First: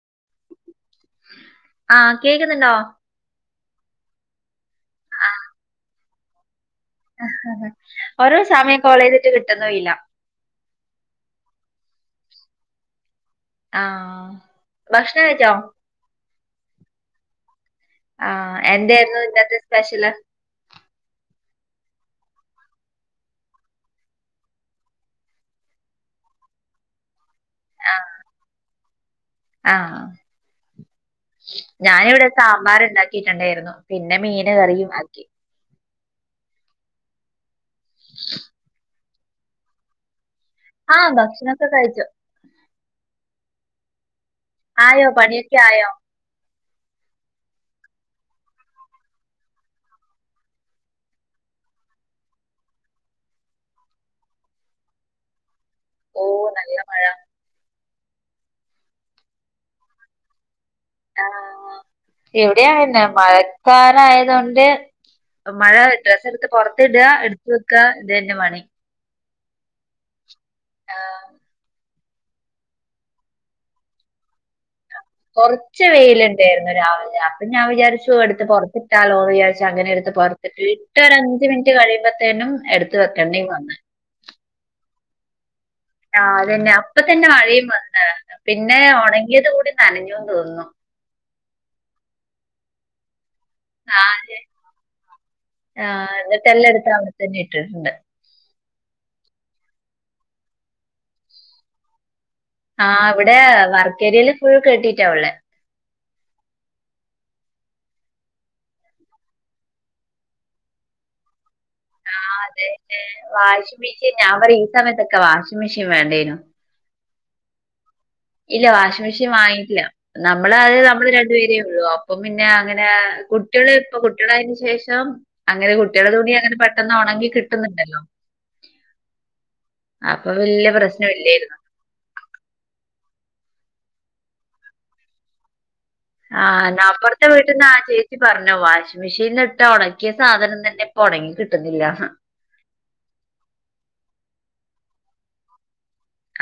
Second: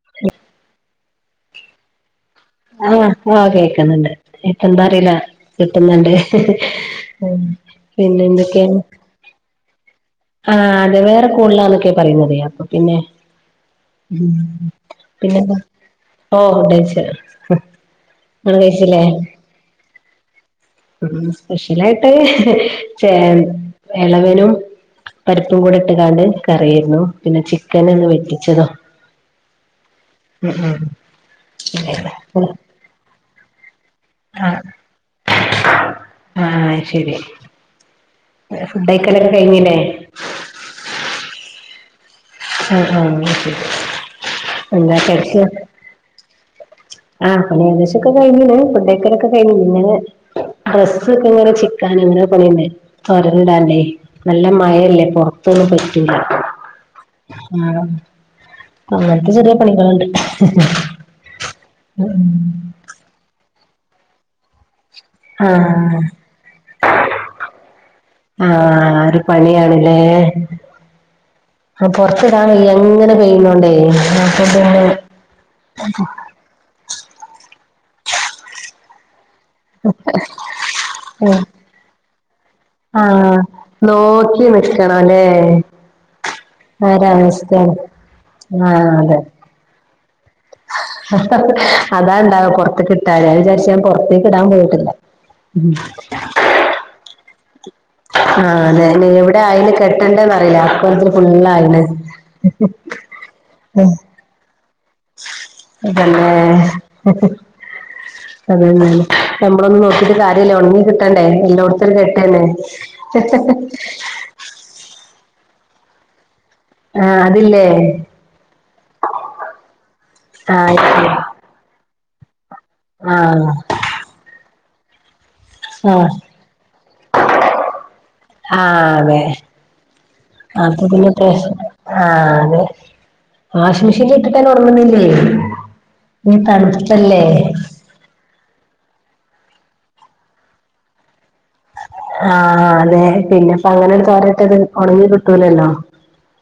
[inaudible] ആഹ കേക്കുന്നുണ്ടോ ആഹ കേക്കുന്നുണ്ട് ഇപ്പ എന്താ അറിയില്ല കിട്ടുന്നുണ്ട് ഹ്ഹ് ഹ് ഹ് ഓരോ സമയം കോള് ചെയ്തിട്ട് കിട്ടുന്നു ഇല്ല ആ അതെ വേറെ കൂടുലാന്നൊക്കെ പറയുന്നതേ അപ്പൊ പിന്നെ ആഹ് ഭക്ഷണം പിന്നെന്ത കഴിച്ചോ ഓ ഫുഡയിച്ച ഹ് ആഹ എന്തായിരുന്നു ഇന്നത്തെ സ്പെഷ്യല് ഉം സ്പെഷ്യലായിട്ട് ചേമ് ഇളവനും പരിപ്പും കൂടെ ഇട്ട് കണ്ട് കറിയിരുന്നു പിന്നെ ചിക്കൻ ഒന്ന് വെറ്റിച്ചതോ ആഹ [inaudible] ഞാനിവിടെ ഉം സാമ്പാർ ഇണ്ടാക്കിട്ടുണ്ടായിരുന്നു പിന്നെ മീന് കറിയും ആക്കി ആഹ ശരി ഫുഡ്ഡഴിക്കലൊക്കെ കഴിഞ്ഞിലെ ആഹ് ഭക്ഷ്ണൊക്കെ കഴിച്ചു ആഹ് ആഹ് എന്ത ആയോ കരിച്ച പണിയൊക്കെ ആയോ ആഹ് അപ്പണി ഏകദേശൊക്കെ കഴിഞ്ഞീന് ഫുഡ്ഡയ്ക്കലൊക്കെ കഴ്ഞ്ഞീന് ഡ്രസ്സ്‌ ക്ക്ങ്ങനെ ചിക്കാന്ണ്ട് പണിയെന്നെ തോരല്ടാണ്ട് നല്ല മഴല്ലെ പൊറത്ത് ഓ നല്ല മഴ ആഹ് അങ്ങൻത്തെ ചെറീ പണികള്ണ്ട് ആഹ് ഉമ് ടേ പിന്ന മഴക്കാലായതോണ്ട് മഴ ആഹ് ഡ്രസ്സ്‌ട്ത്ത് പൊറത്തിട എടുത്ത് വെക്ക ഇതന്നെ പണി പണിയാണ്ലേഹ് ആഹ് പൊറത്തിടാൻ വെയ്യ ഇങ്ങനെ പെയ്യ്ണോണ്ടെ അപൊ പിന്നെ കൊറ്ച്ച വെയില്ണ്ടേര്ന്ന് രാവിലെ അപ്പൊ ഞാ വിജാരിച്ചു എട്ത്ത് പൊറത്തിട്ടാലോന്ന് വിജാ ച്ചങ്ങനെ എടുത്ത് പൊറത്തിട്ട് ഉം ഇട്ടൊരഞ്ച് മിൻറ്റ് കഴിയുമ്പൊത്തേനും ആഹ് നോക്കി നിക്കണം ലേഹ് ആഹ് അതെന്നെ അപ്പതന്നെ മഴയും വന്ന് പിന്ന ആഹ് ഒണങ്ങിയത് കൂടി നനഞ്ഞൂന്ന് തോന്നുന്നു അതാണ്ടാവ പൊറത്ത്ക്ക്ട്ടാല് ജാരി ച്ച പൊർത്തേക്ക് ആദ്യം ഇടാം പോയിട്ടില്ല ആ എന്നിട്ടെല്ലാം എടുത്ത് അവിടെ തന്നെ ഇട്ടിട്ടുണ്ട് ആഹ് അതെ എവടെ അയല് കെട്ടണ്ടേന്നറീല്ല അപ്പഴത്തിന് ഫുള്ളായിന് ആഹ് ഇവടെ വർക്കേരീല് ഫുൾ കെട്ടിട്ടാ ഉള്ളെ ഇതെന്നേഹ് അത് തന്നെ ഞമ്മളൊന്നും നോക്കീട്ട് കാര്യല്ല ഉണങ്ങി കിട്ടണ്ടെ എല്ലോട് ക്കെ ആ കെട്ടന്നെ അതെ വാഷിംഗ് മെഷീൻ ഞാൻ പറിം ഈ സമയത്തൊക്കെ വാഷിംഗ് മിഷീൻ വേണ്ടേനു ആഹ് അതില്ലേ ഇല്ല വാഷിംഗ് മിഷീൻ വാങ്ങിട്ടില്ല നമ്മളത് ആഹ് നമ്മള് രണ്ട് പേരേ ഉള്ളു അപ്പം പിന്ന അങ്ങനെ പിന്നാ ആഹ് കുട്ടീള് ഇപ്പൊ കുട്ട്യളായിന് ശേഷം അങ്ങനെ ആഹ് കുട്ടീളെ തുണി ആഹ് അങ്ങനെ പെട്ടെന്ന് ഒണങ്കി കിട്ടുന്ന്ണ്ടല്ലൊ ആഹ് അപ്പൊ വല്യ പ്രശ്നൊ പ്രശ് ഇല്ലെര്ന്നു ആഹ് അതെ. വാഷിംഗ് മിഷീൻ ഇട്ടിട്ടന്നെ ഒണങ്ങ്ന്നില്ലെ ആഹ് ന്നാ അപ്പർത്ത വീട്ട്ന്നാ ചേ ച്ചി പറഞ്ഞു വാഷിംഗ് മിഷീനിലി ഇട്ട ഒണക്ക്യ സാധനം തന്നെ ഇപ്പൊ ഒണങ്ങി കിട്ട്ന്നില്ല ആഹ് അതേ പിന്നപ്പ അങ്ങനണ്ട് തോരട്ടത് ഒണങ്ങി കിട്ടൂലലൊ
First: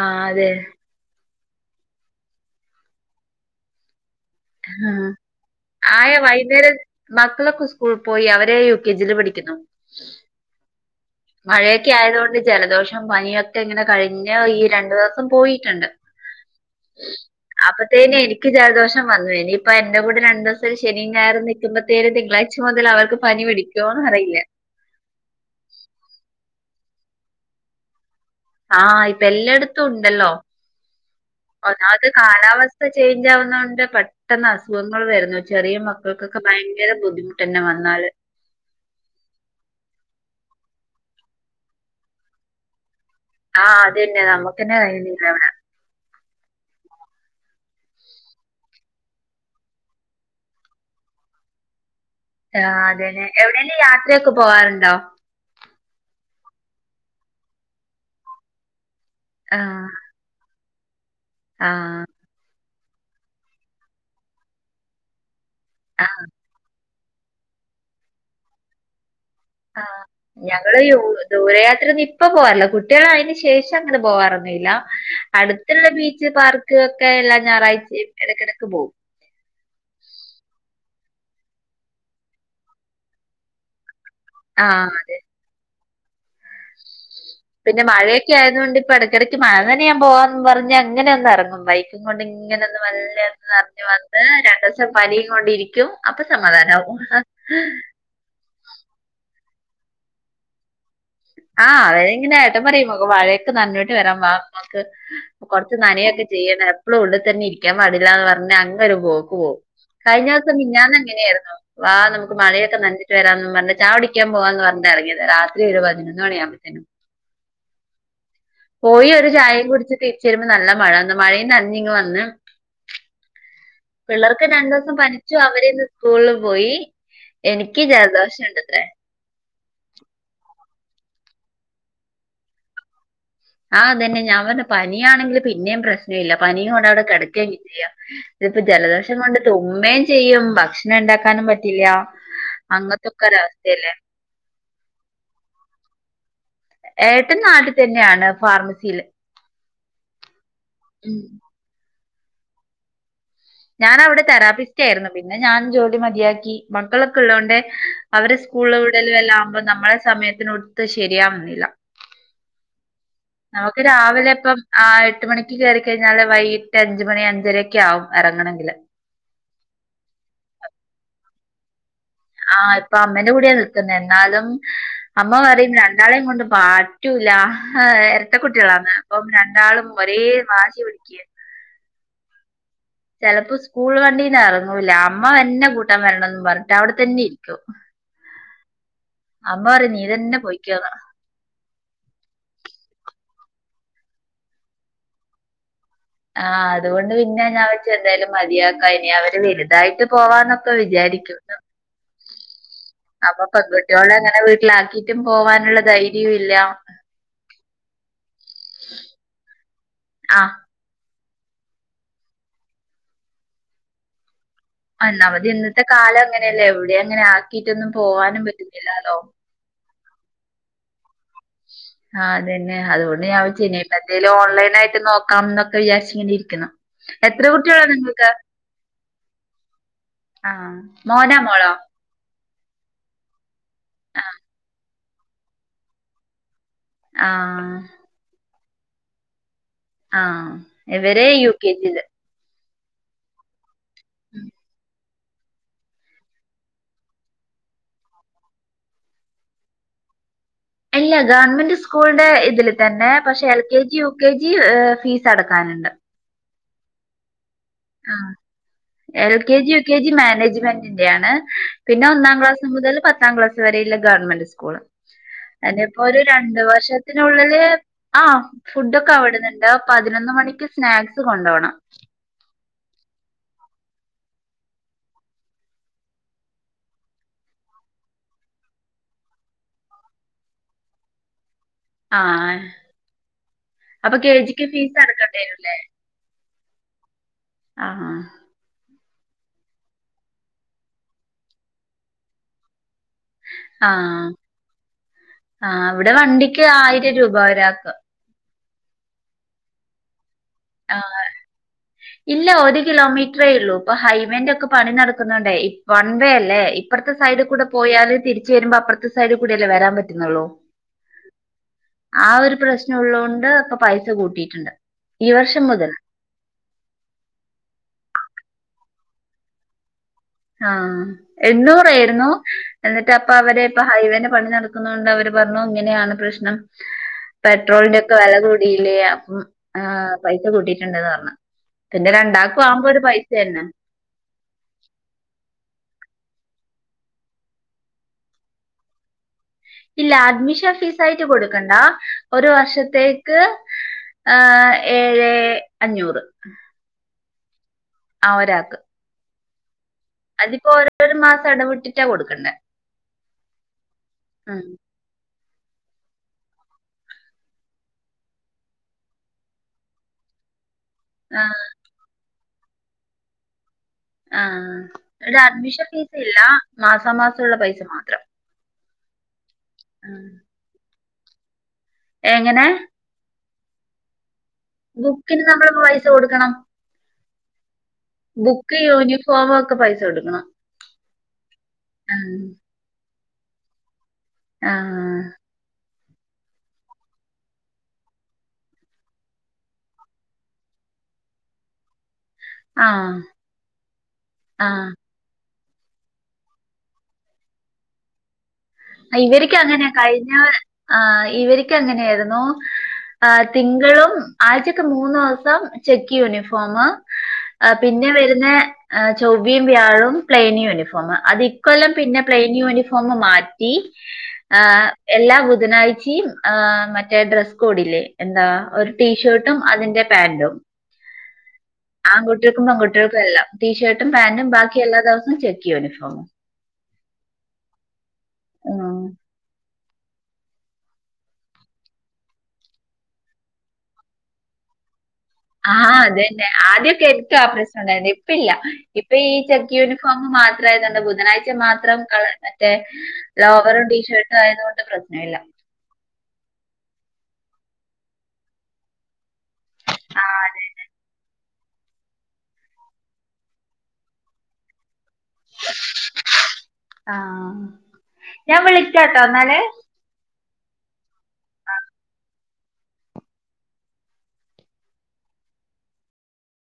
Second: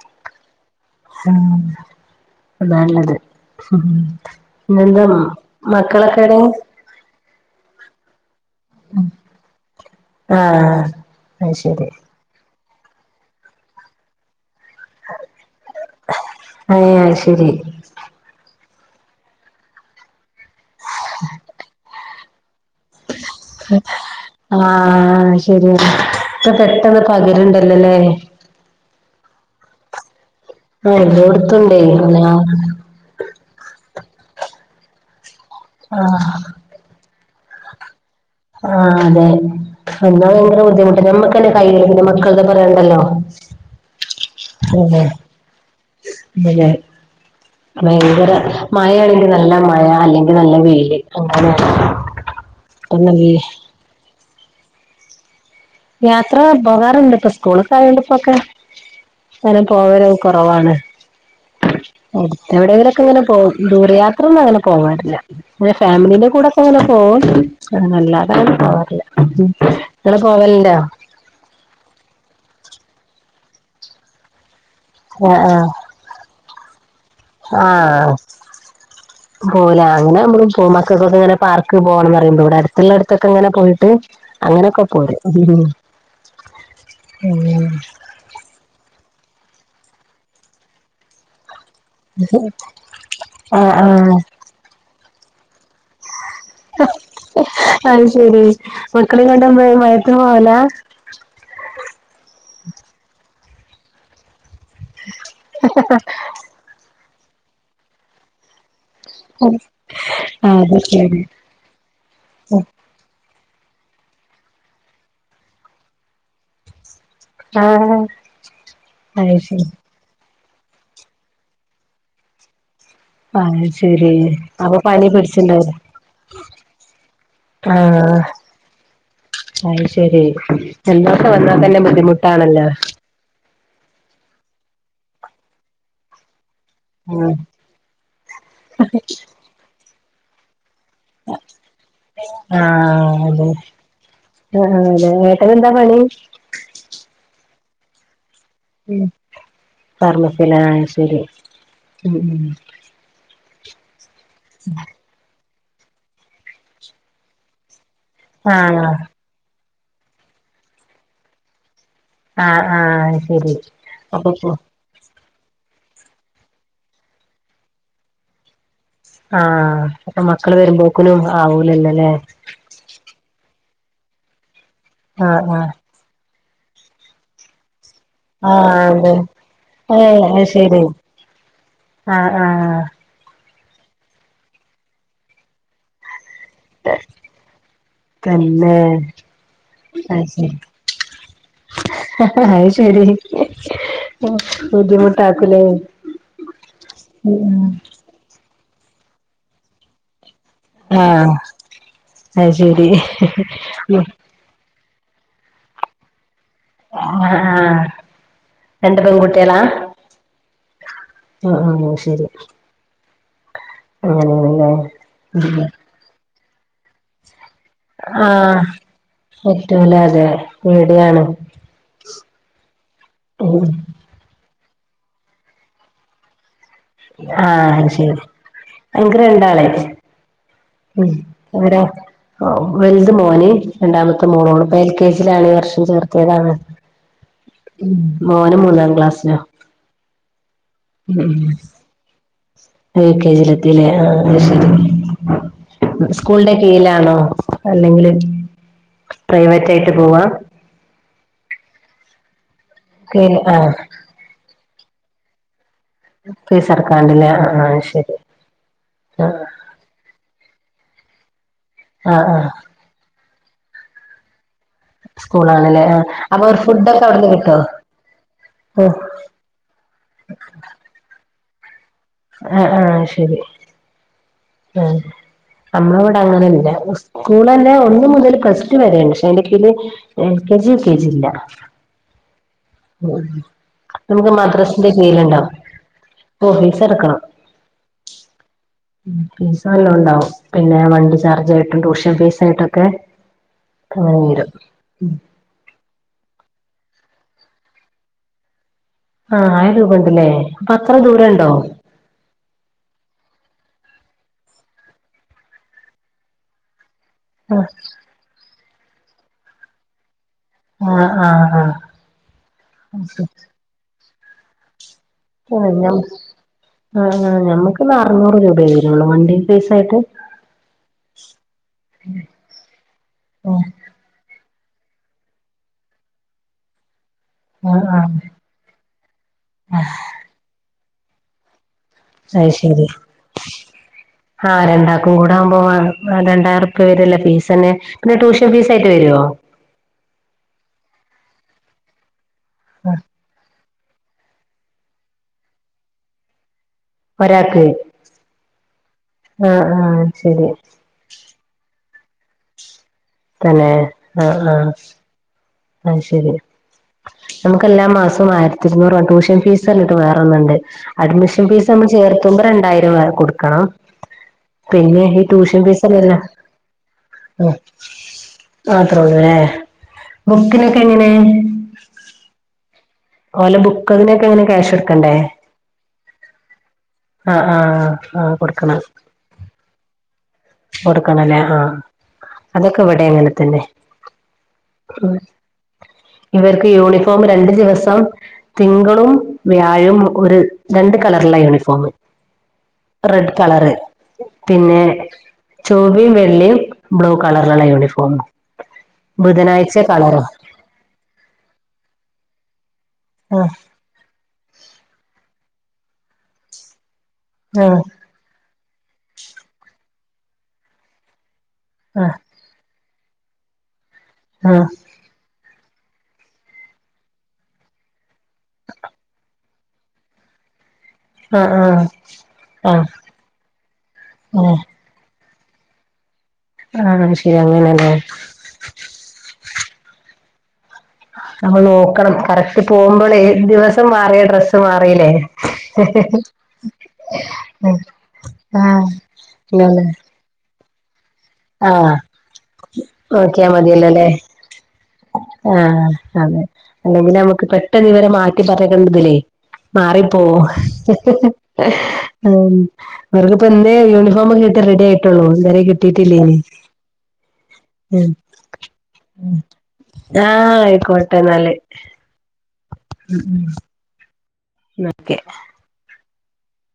ആഹ് തേ ഉം അതാല്ലത് ഇന്നെന്താ ആഹ് ഉം ആയ മക്കളൊക്കെവടേ വൈകുന്നേരം മക്കളൊക്കെ സ്കൂളി അവര് യൂ കെ ജീല് പഠിക്കുന്നു ആഹ് അത് ശരി മഴയൊക്കെ ആയത്കൊണ്ട് ജലദോഷം പനിയൊക്കെ ഇങ്ങനെ കഴിഞ്ഞ ഈ രണ്ട് ഒര്ദിവസം പോയീട്ട്ണ്ട് ഏഹ് അത് ശരി അപ ത്തേന് എനിക്ക് ജലദോഷം വന്നു എനി ഇപ്പൊ എന്റെ കൂടെ രണ്ടിസം ശനി ഞാഴറും നിക്കുമ്പത്തീന് തിളാഴ് ച മുതല് അവർക്ക് പനി പിടിക്കോന്ന് അറിയില്ല ആഹ് ശരിയാണ്. ഇപ്പ പെട്ടെന്ന് പകര്ൺണ്ടല്ലലേ ആഹ് ഇപ്പ എല്ലട്ത്തു ഉണ്ടല്ലൊ ആഹ് എല്ലോട്ത്തൂണ്ടെ അ [unintelligible] സ്ഥ ചെയ്ഞ്ചാവ്ന്ന കൊണ്ട് പെട്ടെന്ന് അസുഖങ്ങൾ വരുന്നു ചെറിയ ആഹ് മക്കക്കൊക്കെ ഭയ ങ്കരം ബുദ്ധിമുട്ടെന്നെ വന്നാല് ആഹ് അതെ ഭയങ്കര ബുദ്ധിമുട്ട ഞമ്മക്കന്നെ കയ്യി പിന്നെ മക്കളത് പറയണ്ടല്ലോ ആഹ് അതന്നെ നമ്മുക്കന്നെ കഴിയുന്നില്ല ഇവിടെ ഇല്ലല്ലേ ഭയങ്കര മഴയാണെങ്കിൽ നല്ല മഴ അല്ലെങ്കിൽ നല്ല വെയില് അങ്ങനെ ആഹ് അതെന്നെ എവിടെലും യാത്രയൊക്കെ പോവാറുണ്ടോ യാത്ര പോകാറുണ്ട് ഇപ്പ സ്കൂളൊക്കെ ആയോണ്ട് ഇപ്പോക്കെ സ്ഥലം ആഹ് പോവലൊക്കെ കൊറവാണ് ആഹ് അടുത്ത് എവിടെങ്കിലൊക്കെ ഇങ്ങനെ പോവും ദൂരയാത്ര ഒന്നും അങ്ങനെ പോകാറില്ല ആഹ് ഫാമിലിന്റെ കൂടൊക്കെ അങ്ങനെ പോ വും അല്ലാതെ അങ്ങനെ പോവാറില്ല ആഹ് നിങ്ങള് പോവലുണ്ടോ ഞങ്ങള് യു ദൂരെ യാത്ര ഒന്നും ഇപ്പം പോവാറില്ല കുട്ടികൾ അയതിന് ശേഷം അങ്ങനെ പോവാറൊന്നുല്ല ആഹ് ആഹ് അടുത്തുള്ള ബീച്ച് പാർക്ക് ഒക്കെ എല്ലാ ഞായറാഴ്ചയും ഇടക്കിടക്ക് പോവും പോവുല്ലേ അങ്ങനെ നമ്മളും പോവൂം മക്കൊക്കൊക്കെ ഇങ്ങനെ പാർക്ക് പോണംന്ന് പറുമ്പോ ഇവിടെ അടുത്തുള്ള ഇടത്തൊക്കെ ഇങ്ങനെ പോയിട്ട് അങ്ങനൊക്കെ ആഹ് പോരും പിന്നെ മഴയൊക്കെ ആയതുകൊണ്ട് ഇപ്പ ഇടക്കിടയ്ക്ക് മഴ നനയാൻ പോവാന്ന് പറഞ്ഞ് അങ്ങനെ ഒന്ന് ഇറങ്ങും വൈ കൊണ്ട് ഇങ്ങനൊന്ന് വന്ന് ആഹ് നനഞ്ഞ് ആഹ് വന്ന് രണ്ടോസം പനിയും കൊണ്ടിരി ക്കും അപ്പൊ സമാധാനവും അയ് ശരി മക്കളിം കൊണ്ട് നമ്മള് ഈ മഴത്ത് പോവലാ ആഹ് അവരിങ്ങനെ ഏട്ടൻ പറയും മഴയൊക്കെ നനഞ്ഞിട്ട് വരാം വാ മക്ക കൊറച്ച് നനയൊക്കെ ചെയ്യാ എപ്പളും ഉള്ളിൽ തന്നെ ഇരിക്കാൻ പാടില്ലന്ന് പറഞ്ഞ് അ ങ്ങനൊരു പോക്ക് പോവും കഴിഞ്ഞ ദിവസം അത് മിഞ്ഞാന്ന് ശരി അങ്ങനെയായിരുന്നു വാ നമുക്ക് മഴയൊക്കെ നഞ്ഞിട്ട് വരാന്നും പറഞ്ഞ് ചായ കുടിക്കാൻ പോവാന്ന് പറഞ്ഞ് ഇറങ്ങിയതാ രാത്രി ഒരുപ പയ്നൊന്നു മണി ആവുമ്പാതെനും ആഹ് പോയി ഒരു അത് ശരി ചായയും കുടിച്ച് തിരിച്ച് വരുമ്പോ നല്ല മഴയാണു മഴ നനഞ്ഞ് ഇങ്ങനെ വന്ന് അത് ശരി പിള്ളേർക്ക് അപ്പൊ രണ്ടൂസം പനി പനിച്ചു പിടിച്ചിണ്ടാവും അവരിന്ന് സ്കൂളിൽ പോയി എനിക്ക് ജലദോഷം ഉണ്ടത്ര അയ് ശരി ജലദോഷം വന്നാ തന്നെ ബുദ്ധിമുട്ടാണല്ലോ ആഹ് അതന്നെ ഞാൻ പറഞ്ഞ് പനിയാണെങ്കിൽ പിന്നേം പ്രശ്നമില്ല പനിയ ഉം കടക്കുകയും ചെയ്യാം ഇപ്പോ ജലദോഷം കൊണ്ട് തുമ്മയും ചെയ്യും ഭക്ഷ ഉണ്ടാക്കാനും പറ്റില്ല അങ്ങത്തൊക്കെ ആഹ് ഒരു അതെ അവസ്ഥല്ലേ ആഹ് ല്ലെ ഏട്ടന് എന്താ പണി ഏട്ടൻ നാട്ടിൽ തന്നെയാണ് ഫാർമ ഉം ഫാർമസീല ശരി ഉം ഉം ഞാൻ അവിടെ തെറാപ്പിസ്റ്റ് ആയിരുന്നു പിന്നെ ഞാൻ ജോലി മതിയാക്കി മക്കളൊക്കെ ഉള്ളണ്ട് അവരെ സ്കൂള് ആഹ് വിടൽ എല്ലാം ആകുമ്പോൾ നമ്മളെ സമയത്തിനൊടുത്ത് ശരിയാവുന്നില്ല ആഹ് ആഹ് ശരി നമുക്ക് രാവിലെ അപ്പപ്പോ ഇപ്പം ആഹ് എട്ട് മണിക്ക് കയറി കഴിഞ്ഞാല് വൈകിട്ട് അഞ്ച്മണി അഞ്ചരൊക്കെ ആവും ഏറങ്ങണങ്കില് ആഹ് അപ്പ മക്കള് വരുമ്പോക്കിനും ആവൂലല്ലല്ലേ ആഹ് ഇപ്പൊ അമ്മേന്റെ കൂടെയാണ് നിൽക്കുന്ന എന്നാലും അമ്മ ആഹ് ആഹ് പറയും ര ണ്ടാളെയും കൊണ്ട് പാറ്റൂല ഇരട്ട കുട്ടികളാണ് ആഹ് അതെ അപ്പം രണ്ടാളും ഏഹ് ഒരേ അത് വാശി ശരി പിടിക്കയാ ആഹ് ആഹ് ചെലപ്പോ സ്കൂൾ വണ്ടീന്ന് ഇറങ്ങൂല അമ്മ തന്നെ കൂട്ടാൻ വരണന്ന് പറഞ്ഞിട്ട് അവിടെ തന്നെ ഇരിക്കും തന്നെ അമ്മാ പറയും നീ തന്നെ പോയിക്കോന്ന് അയ് ശരി ബുദ്ധിമുട്ടാക്കൂലേ. ആഹ്, അതുകൊണ്ട് പിന്നെ ഉം ഞാൻ ഇവിടെ ചെന്നൈയില് മതിയാക്കാം, ഇനി അവര് വലുതായിട്ട് പോവാന്നൊ ആഹ് ആയ് ശരി. അപ്പൊ ആഹ് പെൺകുട്ടീളെ ങ്ങനെ വീട്ടിലാക്കിട്ടും പോവാനുള്ള ധൈര്യവുല്ലാ. ആ ആ രണ്ട് പെൺകുട്ടീളാ? ആഹ് ആ ആ ശരി. അങ്ങനെണ്ല്ലെ. ഒന്നാമത് ഇന്നത്തെ കാലം അങ്ങനെയല്ലേ, എവിടെങ്ങനെ ആക്കീട്ടൊന്നും പോവാനും പറ്റുന്നില്ലാലോ. പറ്റൂല്ലലേ പേടിയാണ്. ആഹ് അതന്നെ അതുകൊണ്ട് ഞാ ഉം ചെ [unintelligible] എന്തേലും ഓൺലൈനായിട്ട് നോക്കാന്നൊക്കെ വിചാരിച്ചിങ്ങനെ രിക്കുന്നു. ആഹ് ശരി. ഇൻക്ക് രണ്ടാള് ആഹ് ഉം മോനാ മോളോ? ഇവരാ ഓഹ്, വൽത് മോന് രണ്ടാമത്തെ മോള് പ്പൊ എൽ. കെ ജിയിലാണ് ഈ വർഷം ചേർത്തിയതാണ്. ആഹ് മോന് മൂന്നാം ക്ലാസ്സിലാ. ആഹ്, ഇവര് യു. കെ. ജി ല്. എ കെ ജിലെത്തില്ലേ ഹ് അത് ശരി. സ്കൂളിന്റെ കീഴിലാണോ അല്ലെങ്കില് പ്രൈവറ്റായിട്ട് പോവാ? അല്ല ഗവൺമെന്റ് സ്കൂളിന്റെതില് തന്നെ ഫീല് പക്ഷെ എൽ. ആഹ് K. G U K G fees അടക്കാനുണ്ട്. ഫീസടക്കാനുണ്ട്ല്ലേ ആ ആ അയ് ആഹ് L. K. G U. K. G മാനേജ്മെന്റിന്റെയാണ്. പിന്നേ ആഹ് ഒന്നാം ആഹ് ക്ലാസ് മുതൽ പത്താം ക്ലാസ് വരെയുള്ള ഗവൺമെന്റ്സ് [unintelligible] സ്കൂളാണല്ലേ ആഹ് എന്നെപ്പോലെ ഒരു അപ്പൊ രണ്ടു ഫുഡൊക്കെ അവിടുന്ന് കിട്ടോ വർഷത്തിനുള്ളില് ആഹ് ആഹ് ഫുഡൊക്കെ അവിടെ ന്താ പതിനൊന്ന് മണിക്ക് സ്നാക്സ് കൊണ്ടോണം. ആ ആ ശരി ആഹ്. നമ്മളവടെ അങ്ങനെല്ല, സ്കൂളന്നെ ഒന്നു മുതല് പ്ലസ്ടു വരെണ്ട്, പക്ഷേ അയിൻ്റെ കീയില് L. K. G U. K. G ല്ലാ. ആഹ്. ഉ അപ്പൊ നമുക്ക് കെ ജിക്ക് മദ്രസ്സിന്റെ ഫീസ് അടക്കേണ്ടി കീഴിലുണ്ടോ വരൂല്ലേ ഓഹ് ഫീസ് അടക്കണം. ആഹ് ആ. ഫീസല്ലോം ണ്ടാവും പിന്നെ വണ്ടി ചാർജ് ആയിട്ടും ട്യൂഷൻ ഫീസാ യിട്ടൊക്കെ ആഹ് ആ ഇവിടെ വണ്ടിക്ക് ആയിരം രൂപ ഒരാക്ക്. ആഹ് ആയിരം രൂപണ്ട്ല്ലേ അപ്പൊ അത്ര ആഹ് ദൂരണ്ടോ? ഇല്ല ഒരു കിലോമീറ്ററേള്ളൂ, ഇപ്പൊ ഹൈവേന്റെ ഒക്കെ പണി നടക്കുന്നുണ്ടേയ് വൺവേ അല്ലേ. അപ്പറത്തെ സൈഡ് ആഹ് കൂടെ പോയാല് തിരിച്ച് വരുമ്പോ അപ്പർത്തെ സൈഡ് കൂടെല്ലേ വരാൻ പറ്റുന്നള്ളോ. ആഹ് ആഹ് ആഹ് ആ ഒരു പ്രശ്ന ഉള്ളോണ്ട് പ്പൊ പൈസ കൂട്ടീയിട്ടുണ്ട്. ഞമ്മ ആ ഞമ്മക്ക്ന്ന് അറുനൂറ് രൂപ വരുള്ളൂ വണ്ടി ഫീസായിട്ട്. ആഹ്, എണ്ണൂറേര്ന്നു എന്നിട്ട് അപ്പൊ ആഹ് അവരെപ്പ ഹൈവേന്റെ പണി നടക്കുന്നോണ്ട് അവര് പറഞ്ഞു, ഇങ്ങനെയാണ് പ്രശ്നം പെട്രോളിന്റെ ഒക്കെ ആഹ് വെലകൂ ല്ലേ അപ്പം ആഹ് പൈസ കൂട്ടിയിട്ടുണ്ട് പർഞ്ഞു. പിന്നെ അത് രണ്ടാക്കാവുമ്പോ ശരി ഒരു പൈസന്നെ. ആഹ് രണ്ടാക്കും കൂടാകുമ്പോ രണ്ടായിരുർപ്യ വര്ല്ലേ ഫീസന്നെ. പിന്നെ ട്യൂഷൻ ഫീസായിട്ട് വരൂഓ? ഇല്ല, അഡ്മിഷൻ ഫീസായിട്ട് കൊടുക്കണ്ട ഒരു വർഷത്തേക്ക് ആഹ് ഏഴേ അഞ്ഞൂറ്. ഒരാക്ക്. ആഹ് ഒരാക്ക്. ആഹ് ആ. അതിപ്പോ ഓരോ രോ മാസം ഇടവിട്ടിട്ടാ കൊടുക്കണ്ടേ. തന്നെ ആഹ് ഉം ആഹ് അഹ്ശരി നമുക്ക് എല്ലാ മാസവും ആയിരത്തി ഇരുന്നൂറാ ട്യൂഷൻ ഫീസർഞ്ഞിട്ട് വേറൊന്നുണ്ട് അഡ്മിഷൻ ആഹ് ഫീസ് നമ്മൾ ചേർത്തുമ്പോ രണ്ടായിരം കൊടുക്കണം ആഹ് പിന്നെ ഈ ഇവിടെ ട്യൂഷൻ അഡ്മിഷൻ ഫീസ് ഇല്ല ഫീസല്ലല്ലോ മാസാമാസം ഉള്ള പൈസ മാത്രം മാത്രൊള്ളൂലേ ഉം ബുക്കിനൊക്കെ എങ്ങനെ എങ്ങനെ ഓലെ ബുക്കതിനൊക്കെങ്ങനെ ക്യാഷൊ ബുക്കിന് നമ്മളിപ്പോ പൈസ കൊടുക്കണം ആഹ് ആഹ് ആഹ് കൊടുക്കണം ബുക്ക് യൂണിഫോമൊക്കെ പൈസ കൊടുക്കണം കൊടുക്കണല്ലേ ആഹ് ആഹ് അതൊക്കെ ഇവിടെ അങ്ങനെത്തന്നെ ആഹ് ഇവര്ക്ക് യൂണിഫോമ് രണ്ടു ദിവസം തിങ്കളും വ്യാഴം ഒര് രണ്ട് കളറിലാ യൂണിഫോമ് ആഹ് റെഡ് കളറ് പിന്നെ ആഹ് ചൊവ്വിം വെള്ളിം ബ്ലൂ കളർള്ള്ള യൂണിഫോമ് ഇവര്ക്കങ്ങനെ കഴിഞ്ഞ ആഹ് ഇവര്ക്ക് അങ്ങനെയായിരുന്നു ആ ആഹ് തിങ്കളും ആഴ്ചക്ക് മൂന്ന് ദിവസം ചെക്ക് യൂണിഫോമ് ആഹ് പിന്നെ വരുന്നെ ആഹ് ചൊവ്വിം വ്യാഴും പ്ലെയിൻ യൂണിഫോമ് അതിക്കൊല്ലം ആഹ് പിന്നെ പ്ലെയിൻ യൂണിഫോമ് മാറ്റി റ്റി ആഹ് എല്ലാ ബുധനാഴ്ച്ചിം മറ്റേ ഡ്രസ്സ് കോഡില്ലേ എന്താ ഒരു ടീഷർട്ടും അതിന്റെ പാന്റും ആഹ് ആൺകുട്ട്യൾക്കും ആഹ് പെൺകുട്ടികൾക്കും എല്ലാം ടീഷർട്ടും പാന്റും ആഹ് ആഹ് ബാക്കി എല്ലാ ദിവസും ചെക്ക് യനിഫോമും ആഹ്ശരി അങ്ങനേല്ലേ ആഹ് നമ്മൾ നോക്കണം കറക്റ്റ് പോകുമ്പളേ ദിവസം മാറിയ ഡ്രസ്സ് മാറില്ലേ ആഹ് അതേന്നെ ആദ്യൊക്കെ എനിക്കാ ആ പ്രശ്നണ്ടായിരുന്നു ഇപ്പ ഇല്ല ആഹ് ഇപ്പൊ ഈ ചെക്ക് ഇല്ലല്ലേ യൂണിഫോമ് ഫോമ് മാത്രായതോണ്ട് ബുധനായ് ച്ച ആഹ് മാത്രം കളർ മറ്റേ നോക്കിയാ ലോവറും മതിയല്ലോല്ലേ ടീഷർട്ടും ആയത് കൊണ്ട് പ്രശ്നമില്ല ആഹ് അതെ അല്ലെങ്കില് നമുക്ക് പെട്ടെന്ന് ഇവരെ മാറ്റി പറഞ്ഞയക്കണ്ടതിലേ ആ മാറിപ്പോവും അതെ ഉം. ഓര്ക്കിപ്പൊ എന്തേ യൂണഫോമ് കിട്ടി റെഡി ആയിട്ടൊള്ളു ഇതരെ കിട്ടിട്ട് ആഹ് ഞാൻ വിളിക്കാട്ടോ എന്നാലേ ആഹ് ആയിക്കോട്ടെന്നാല് ഉം ഉം ന്നാ ഓക്കെ